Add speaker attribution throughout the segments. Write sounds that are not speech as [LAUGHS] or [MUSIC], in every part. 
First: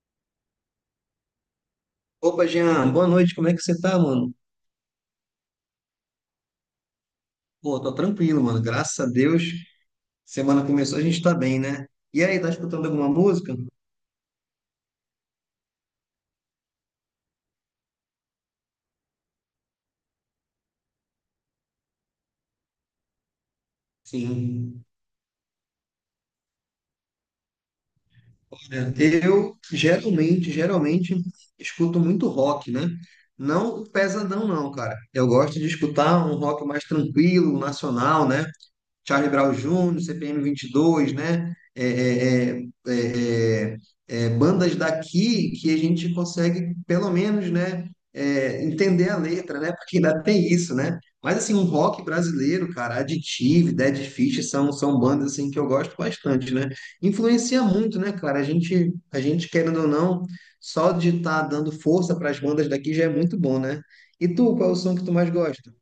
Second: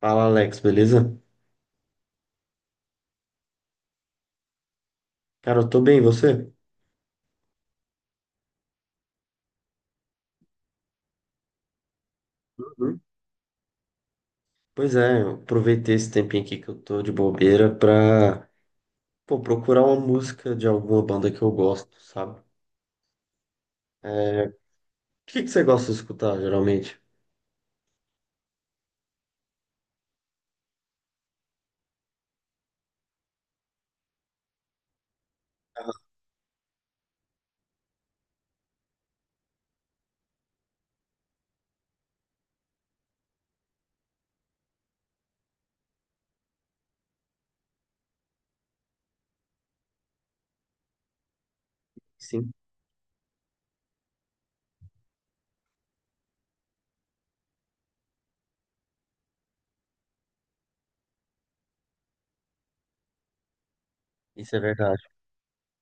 Speaker 1: Fala, Alex, beleza?
Speaker 2: Opa, Jean, boa noite, como é que você tá, mano?
Speaker 1: Cara, eu tô bem, e você?
Speaker 2: Pô, tô tranquilo, mano, graças a Deus. Semana começou, a gente tá bem, né? E aí, tá escutando
Speaker 1: Uhum.
Speaker 2: alguma música?
Speaker 1: Pois é, eu aproveitei esse tempinho aqui que eu tô de bobeira pra, pô, procurar uma música de alguma banda que eu gosto, sabe? É, o
Speaker 2: Sim.
Speaker 1: que que você gosta de escutar, geralmente?
Speaker 2: Olha, eu geralmente escuto muito rock, né? Não pesadão, não, cara. Eu gosto de escutar um rock mais tranquilo, nacional, né? Charlie Brown Jr., CPM 22, né? É, é, bandas daqui que a gente consegue, pelo menos, né? Entender a letra, né? Porque ainda tem isso, né? Mas assim, um rock
Speaker 1: Sim.
Speaker 2: brasileiro, cara, Additive, Dead Fish são bandas assim que eu gosto bastante, né? Influencia muito, né, cara? A gente querendo ou não, só de estar dando força para as bandas daqui já é muito bom, né? E tu,
Speaker 1: Isso é
Speaker 2: qual é o som
Speaker 1: verdade.
Speaker 2: que tu mais gosta?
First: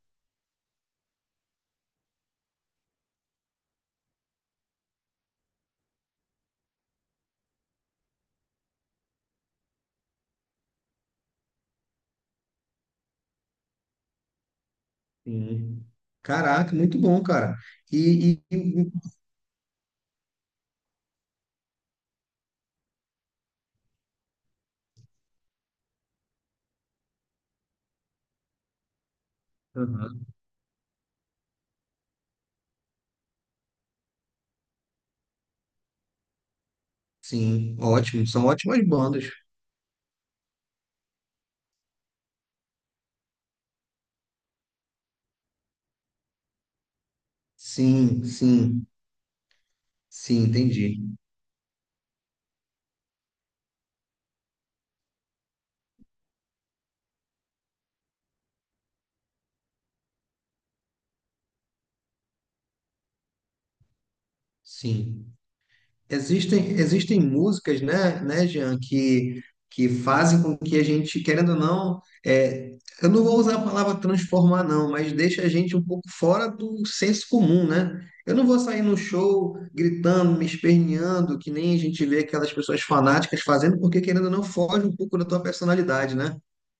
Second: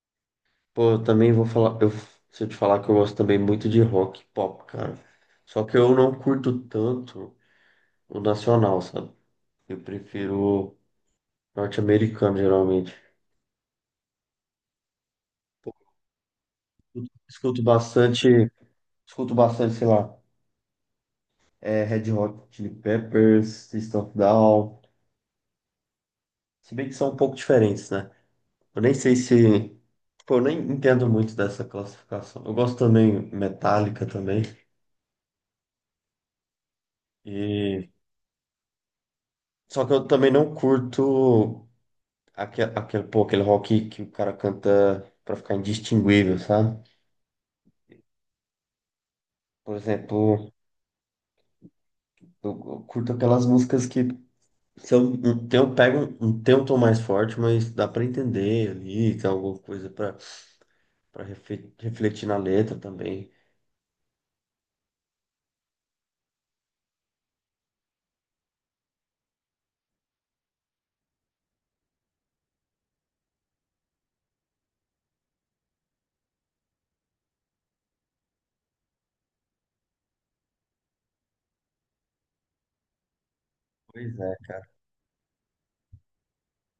Speaker 1: Pô, eu também vou falar, se eu te falar que eu gosto também muito de rock, e pop, cara. Só que eu não curto tanto o nacional, sabe? Eu prefiro norte-americano, geralmente.
Speaker 2: Sim. Caraca, muito bom, cara.
Speaker 1: Escuto
Speaker 2: E,
Speaker 1: bastante,
Speaker 2: e- e-
Speaker 1: Escuto bastante, sei lá. É, Red Hot Chili Peppers, System of a Down. Se bem que são um pouco diferentes, né? Eu nem sei se.
Speaker 2: Aham.
Speaker 1: Pô, eu nem entendo muito dessa classificação. Eu gosto também Metallica também.
Speaker 2: Sim,
Speaker 1: E...
Speaker 2: ótimo. São ótimas bandas.
Speaker 1: Só que eu também não curto pô, aquele rock que o cara canta pra ficar indistinguível, sabe?
Speaker 2: Sim, sim,
Speaker 1: Por
Speaker 2: sim,
Speaker 1: exemplo,
Speaker 2: entendi.
Speaker 1: eu eu curto aquelas músicas que são, tem, tem um tom mais forte, mas dá pra entender ali, tem alguma coisa pra para refletir na letra também.
Speaker 2: Sim. Existem músicas, né, Jean, que fazem com que a gente, querendo ou não, eu não vou usar a palavra transformar, não, mas deixa a gente um pouco fora do senso comum, né? Eu não vou sair no show gritando, me esperneando, que nem a gente vê aquelas pessoas fanáticas fazendo, porque
Speaker 1: Pois
Speaker 2: querendo ou
Speaker 1: é,
Speaker 2: não,
Speaker 1: cara.
Speaker 2: foge um pouco da tua personalidade, né?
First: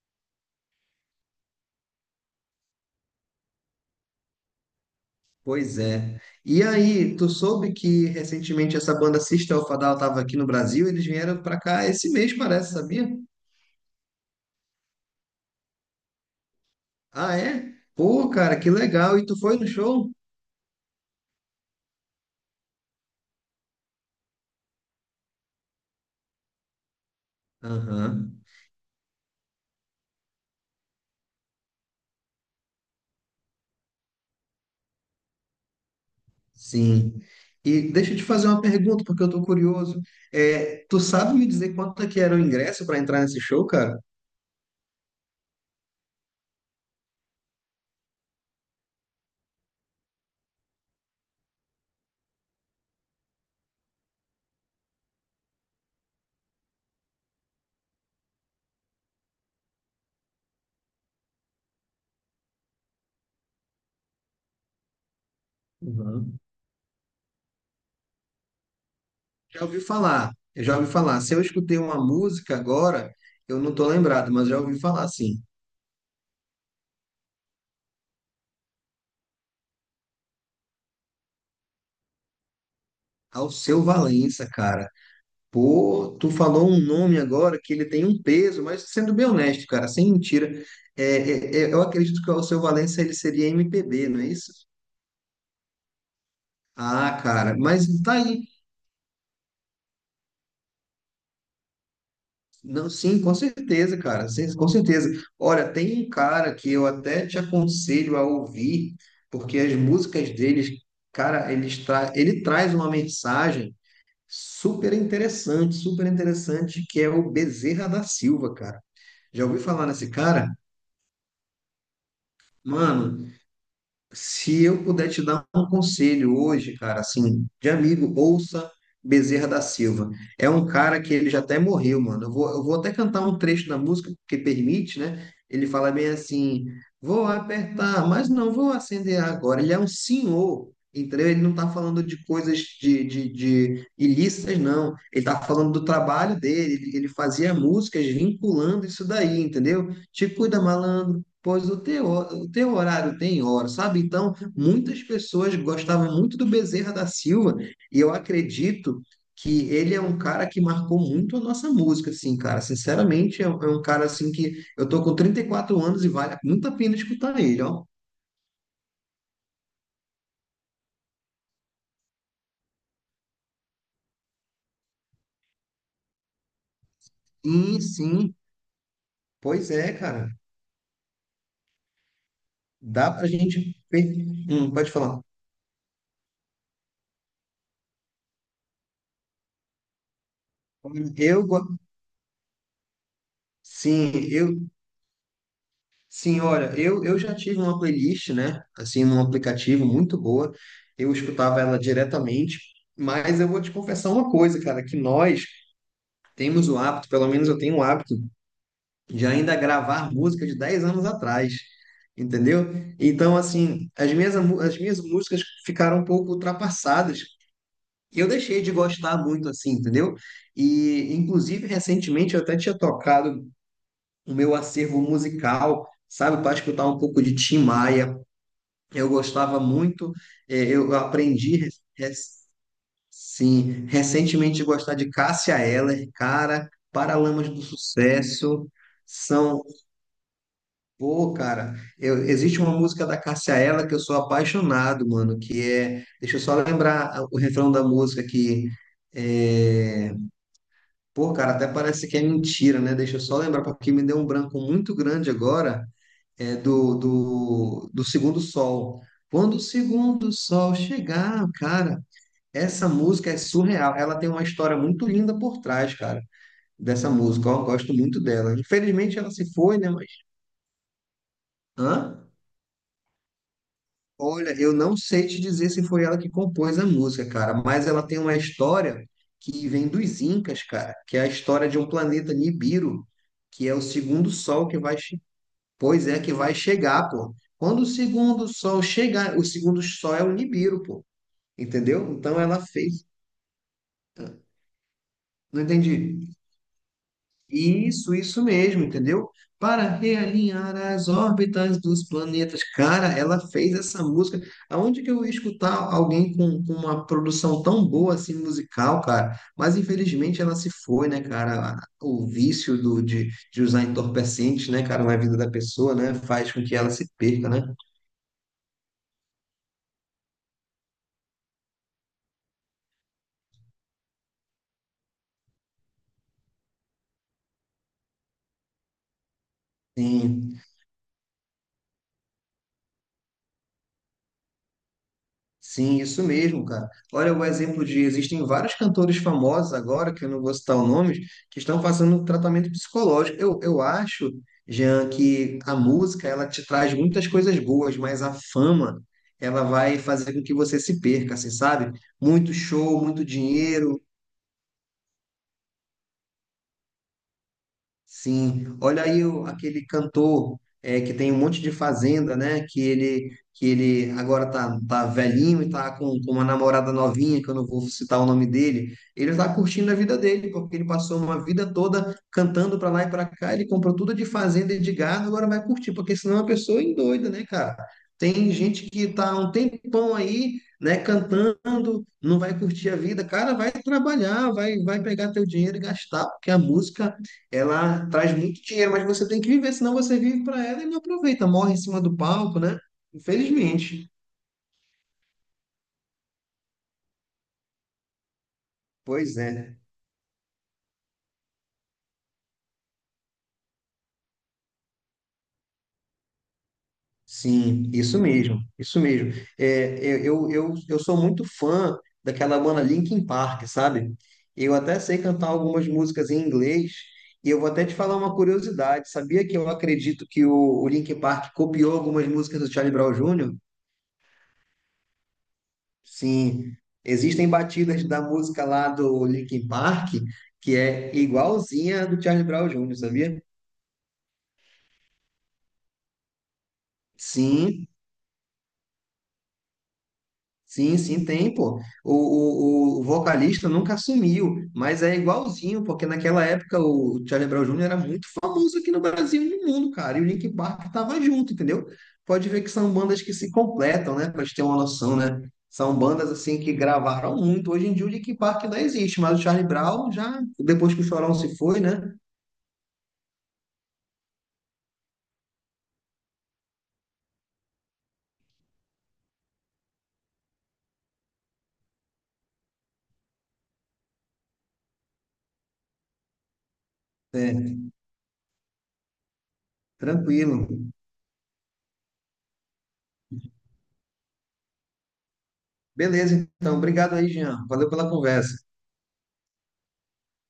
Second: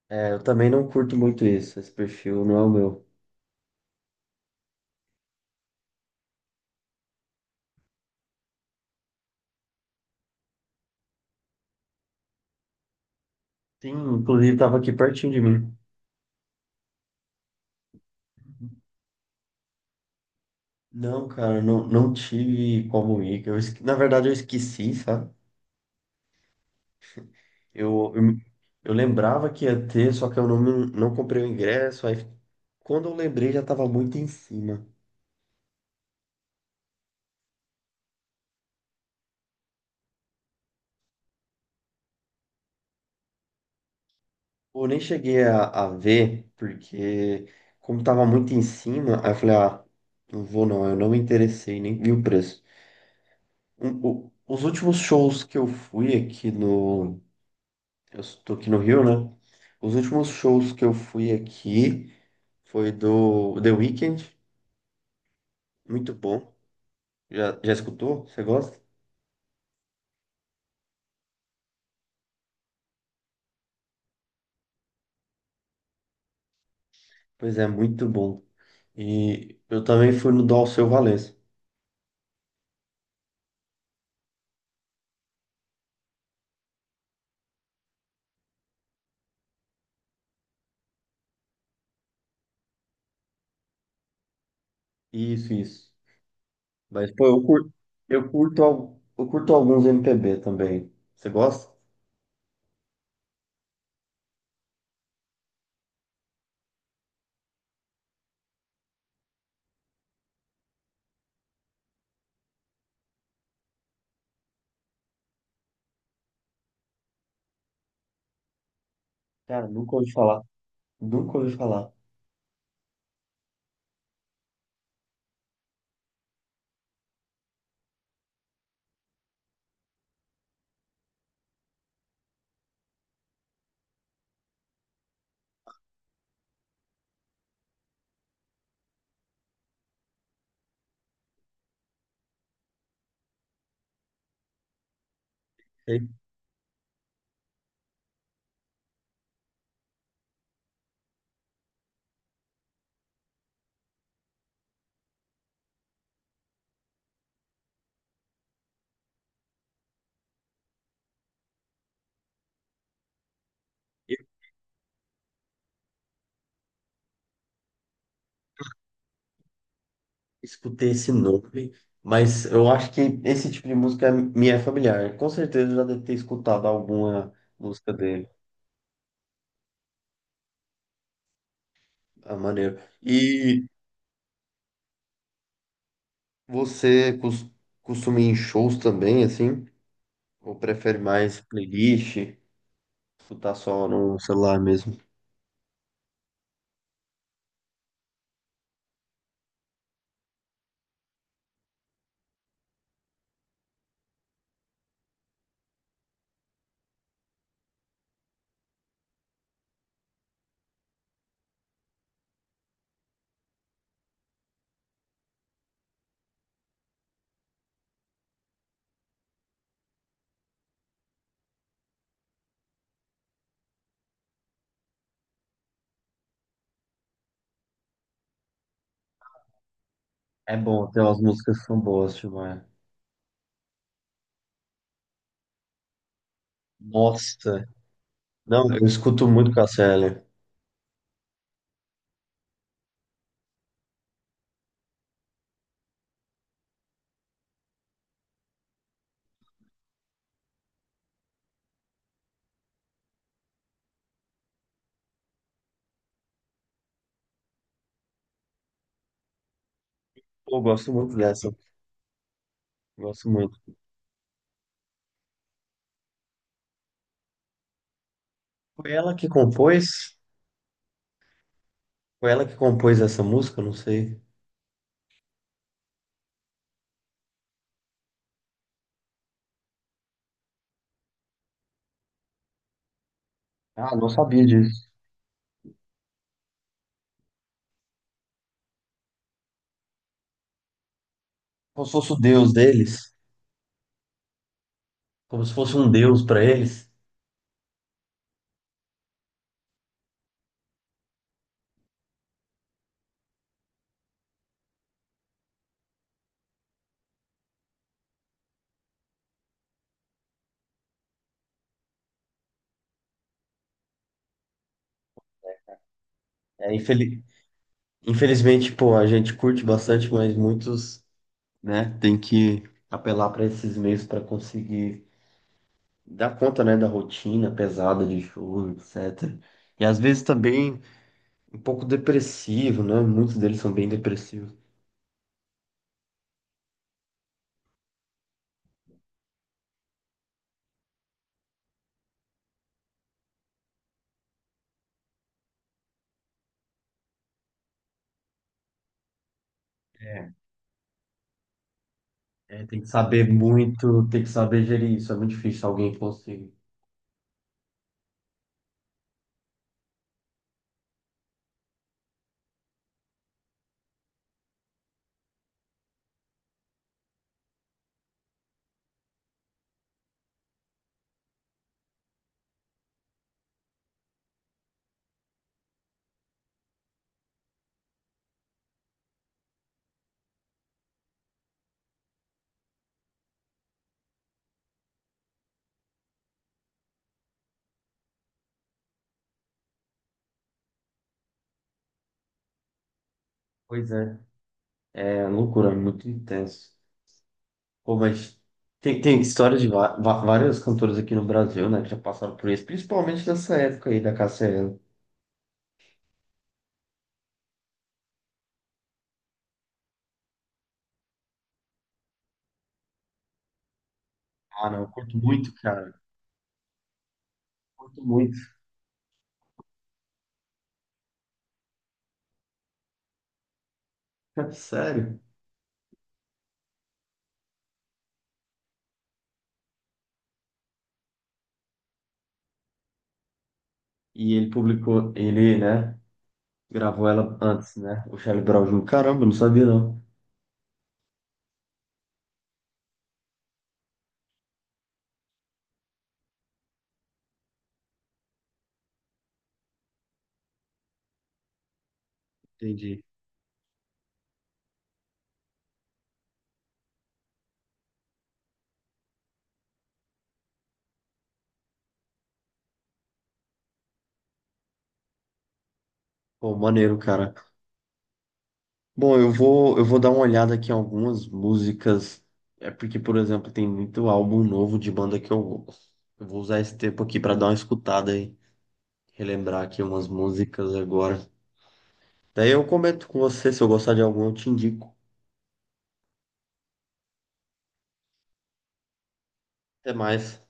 Speaker 1: É, eu também não curto muito isso. Esse perfil não é o meu.
Speaker 2: Pois é. E aí, tu soube que recentemente essa banda System of a Down estava aqui no Brasil, eles vieram para cá esse mês, parece, sabia?
Speaker 1: Sim, inclusive tava aqui pertinho de mim.
Speaker 2: Ah, é? Pô, cara, que legal. E tu foi no show?
Speaker 1: Não, cara, não, não tive como ir. Na verdade, eu esqueci, sabe? Eu, eu,
Speaker 2: Aham,
Speaker 1: me- eu lembrava que ia ter, só que eu não, não comprei o ingresso. Aí, quando eu lembrei, já tava muito em cima.
Speaker 2: sim. E deixa eu te fazer uma pergunta, porque eu tô curioso. Tu sabe me dizer quanto é que era o ingresso para entrar nesse show, cara?
Speaker 1: Eu nem cheguei a ver, porque como tava muito em cima, aí eu falei, ah, não vou não. Eu não me interessei, nem vi o preço. Os últimos shows que eu fui aqui no. Eu estou aqui no Rio, né? Os últimos shows que eu fui aqui foi do The Weeknd, muito
Speaker 2: Uhum.
Speaker 1: bom. Já escutou? Você gosta?
Speaker 2: Já ouvi falar, eu já ouvi falar. Se eu escutei uma música agora, eu não tô lembrado, mas já ouvi falar, sim.
Speaker 1: Pois é, muito bom. E eu também fui no do Alceu Valença.
Speaker 2: Alceu Valença, cara. Pô, tu falou um nome agora que ele tem um peso, mas sendo bem honesto, cara, sem mentira, eu acredito que o Alceu Valença ele seria MPB, não é isso?
Speaker 1: Isso, isso. Mas,
Speaker 2: Ah,
Speaker 1: pô,
Speaker 2: cara, mas tá aí.
Speaker 1: eu curto alguns MPB também. Você gosta?
Speaker 2: Não, sim, com certeza, cara. Sim, com certeza. Olha, tem um cara que eu até te aconselho a ouvir, porque as músicas deles, cara, ele traz uma mensagem super interessante, que é o Bezerra da Silva, cara. Já ouviu
Speaker 1: Cara,
Speaker 2: falar
Speaker 1: nunca
Speaker 2: nesse
Speaker 1: ouvi falar.
Speaker 2: cara?
Speaker 1: Nunca ouvi falar.
Speaker 2: Mano, se eu puder te dar um conselho hoje, cara, assim, de amigo, ouça Bezerra da Silva. É um cara que ele já até morreu, mano. Eu vou até cantar um trecho da música, porque permite, né? Ele fala bem assim: vou apertar, mas não vou acender agora. Ele é um senhor, entendeu? Ele não tá falando de coisas de ilícitas, não. Ele tá falando do
Speaker 1: Sei.
Speaker 2: trabalho dele. Ele fazia músicas vinculando isso daí, entendeu? Te cuida, malandro. Pois o teu horário tem hora, sabe? Então, muitas pessoas gostavam muito do Bezerra da Silva, e eu acredito que ele é um cara que marcou muito a nossa música, assim, cara. Sinceramente, é um cara, assim, que eu tô com 34 anos e vale muito a pena escutar ele, ó.
Speaker 1: Escutei esse nome, mas eu acho que esse tipo de música me é familiar. Com certeza eu já deve ter escutado alguma
Speaker 2: Sim,
Speaker 1: música dele.
Speaker 2: sim, pois é, cara.
Speaker 1: Ah, maneiro.
Speaker 2: Dá pra
Speaker 1: E
Speaker 2: gente... Pode falar.
Speaker 1: você costuma ir em shows também, assim? Ou prefere mais
Speaker 2: Eu, go-
Speaker 1: playlist? Escutar só
Speaker 2: sim,
Speaker 1: no celular mesmo?
Speaker 2: Sim, olha, eu já tive uma playlist, né? Assim, num aplicativo muito boa. Eu escutava ela diretamente, mas eu vou te confessar uma coisa, cara, que nós temos o hábito, pelo menos eu tenho o hábito, de ainda gravar música de 10 anos atrás, entendeu? Então, assim, as minhas músicas ficaram um pouco ultrapassadas. E eu deixei de gostar muito, assim, entendeu? E, inclusive, recentemente eu até tinha tocado o meu acervo musical sabe, para escutar um pouco de Tim Maia, eu gostava muito,
Speaker 1: É bom,
Speaker 2: eu
Speaker 1: tem umas
Speaker 2: aprendi,
Speaker 1: músicas que são boas, Gilmar.
Speaker 2: sim, recentemente a gostar de Cássia Eller, cara, Paralamas do
Speaker 1: Nossa!
Speaker 2: Sucesso,
Speaker 1: Não, eu escuto muito
Speaker 2: são,
Speaker 1: Cássia.
Speaker 2: pô, cara, existe uma música da Cássia Eller que eu sou apaixonado, mano, que é, deixa eu só lembrar o refrão da música que, é, pô, cara, até parece que é mentira, né? Deixa eu só lembrar, porque me deu um branco muito grande agora, do Segundo Sol. Quando o Segundo
Speaker 1: Eu
Speaker 2: Sol
Speaker 1: gosto muito
Speaker 2: chegar,
Speaker 1: dessa.
Speaker 2: cara, essa
Speaker 1: Gosto
Speaker 2: música é
Speaker 1: muito.
Speaker 2: surreal. Ela tem uma história muito linda por trás, cara, dessa música. Eu gosto muito dela.
Speaker 1: Foi ela
Speaker 2: Infelizmente
Speaker 1: que
Speaker 2: ela se foi, né? Mas.
Speaker 1: compôs?
Speaker 2: Hã?
Speaker 1: Foi ela que compôs essa música? Não sei.
Speaker 2: Olha, eu não sei te dizer se foi ela que compôs a música, cara, mas ela tem uma história que vem dos Incas, cara, que é a história de um planeta Nibiru, que é o
Speaker 1: Ah, não
Speaker 2: segundo
Speaker 1: sabia
Speaker 2: sol que
Speaker 1: disso.
Speaker 2: vai. Pois é que vai chegar, pô. Quando o segundo sol chegar, o segundo sol é o Nibiru, pô.
Speaker 1: Como se
Speaker 2: Entendeu?
Speaker 1: fosse o
Speaker 2: Então
Speaker 1: deus
Speaker 2: ela
Speaker 1: deles,
Speaker 2: fez.
Speaker 1: como se
Speaker 2: Não
Speaker 1: fosse um deus
Speaker 2: entendi.
Speaker 1: pra eles.
Speaker 2: Isso mesmo, entendeu? Para realinhar as órbitas dos planetas. Cara, ela fez essa música. Aonde que eu ia escutar alguém com uma produção tão boa assim musical, cara? Mas infelizmente ela se foi, né, cara? O vício de usar entorpecentes, né, cara, na vida da pessoa, né, faz com que
Speaker 1: É,
Speaker 2: ela se
Speaker 1: infeli-
Speaker 2: perca, né?
Speaker 1: Infelizmente, pô, a gente curte bastante, mas muitos, né, tem que apelar para esses meios para conseguir dar conta, né, da rotina pesada de show, etc. E às vezes
Speaker 2: Sim.
Speaker 1: também um pouco depressivo, né? Muitos deles são bem depressivos.
Speaker 2: Sim, isso mesmo, cara. Olha o exemplo de existem vários cantores famosos agora, que eu não vou citar o nome, que estão fazendo um tratamento psicológico. Eu acho, Jean, que a música ela te traz muitas coisas boas, mas a fama ela vai
Speaker 1: É,
Speaker 2: fazer com que você se perca, assim, sabe? Muito
Speaker 1: Tem que
Speaker 2: show, muito
Speaker 1: saber
Speaker 2: dinheiro.
Speaker 1: muito, tem que saber gerir isso. É muito difícil alguém conseguir.
Speaker 2: Sim, olha aí aquele cantor é, que tem um monte de fazenda, né? Que ele agora tá velhinho e tá com uma namorada novinha, que eu não vou citar o nome dele. Ele tá curtindo a vida dele, porque ele passou uma vida toda cantando para lá e para cá. Ele comprou tudo de fazenda e de gado, agora vai curtir, porque senão a pessoa endoida, né, cara? Tem gente que tá há um tempão aí, né, cantando, não vai curtir a vida. Cara, vai trabalhar, vai pegar teu dinheiro e gastar, porque a música ela traz muito dinheiro, mas você tem que viver, senão você vive para ela e não aproveita, morre em cima do palco, né?
Speaker 1: Pois
Speaker 2: Infelizmente.
Speaker 1: é, é loucura, é muito intenso. Pô, mas tem
Speaker 2: Pois é,
Speaker 1: história de
Speaker 2: né?
Speaker 1: várias cantoras aqui no Brasil, né, que já passaram por isso, principalmente nessa época aí da Cassiane.
Speaker 2: Sim, isso mesmo, isso mesmo. Eu sou muito fã daquela banda Linkin Park, sabe?
Speaker 1: Ah,
Speaker 2: Eu
Speaker 1: não, eu
Speaker 2: até
Speaker 1: curto
Speaker 2: sei cantar
Speaker 1: muito,
Speaker 2: algumas
Speaker 1: cara,
Speaker 2: músicas em inglês, e eu vou até te
Speaker 1: curto
Speaker 2: falar uma
Speaker 1: muito.
Speaker 2: curiosidade. Sabia que eu acredito que o Linkin Park copiou algumas músicas do Charlie Brown Jr.?
Speaker 1: [LAUGHS] Sério.
Speaker 2: Sim, existem batidas da música lá do Linkin Park que é igualzinha a do Charlie Brown Jr., sabia?
Speaker 1: E ele publicou, ele, né, gravou ela antes,
Speaker 2: Sim,
Speaker 1: né, o Charlie Brown Jr. Caramba, não sabia não.
Speaker 2: sim, sim, tem, pô. O vocalista nunca assumiu, mas é igualzinho, porque naquela época o Charlie Brown Jr. era muito famoso aqui no Brasil e no mundo, cara, e o Linkin Park tava junto, entendeu? Pode ver que são
Speaker 1: Entendi.
Speaker 2: bandas que se completam, né, pra gente ter uma noção, né? São bandas, assim, que gravaram muito. Hoje em dia o Linkin Park ainda existe, mas o Charlie Brown já, depois que o Chorão se foi, né?
Speaker 1: Pô, maneiro, cara. Bom, eu vou dar uma olhada aqui em algumas músicas, é porque, por exemplo, tem muito álbum novo de banda que eu vou usar esse tempo aqui pra dar uma
Speaker 2: Certo,
Speaker 1: escutada e relembrar aqui umas
Speaker 2: tranquilo.
Speaker 1: músicas agora. Daí eu comento com você, se eu gostar de algum, eu te indico.
Speaker 2: Beleza, então. Obrigado aí, Jean. Valeu pela conversa.
Speaker 1: Até mais.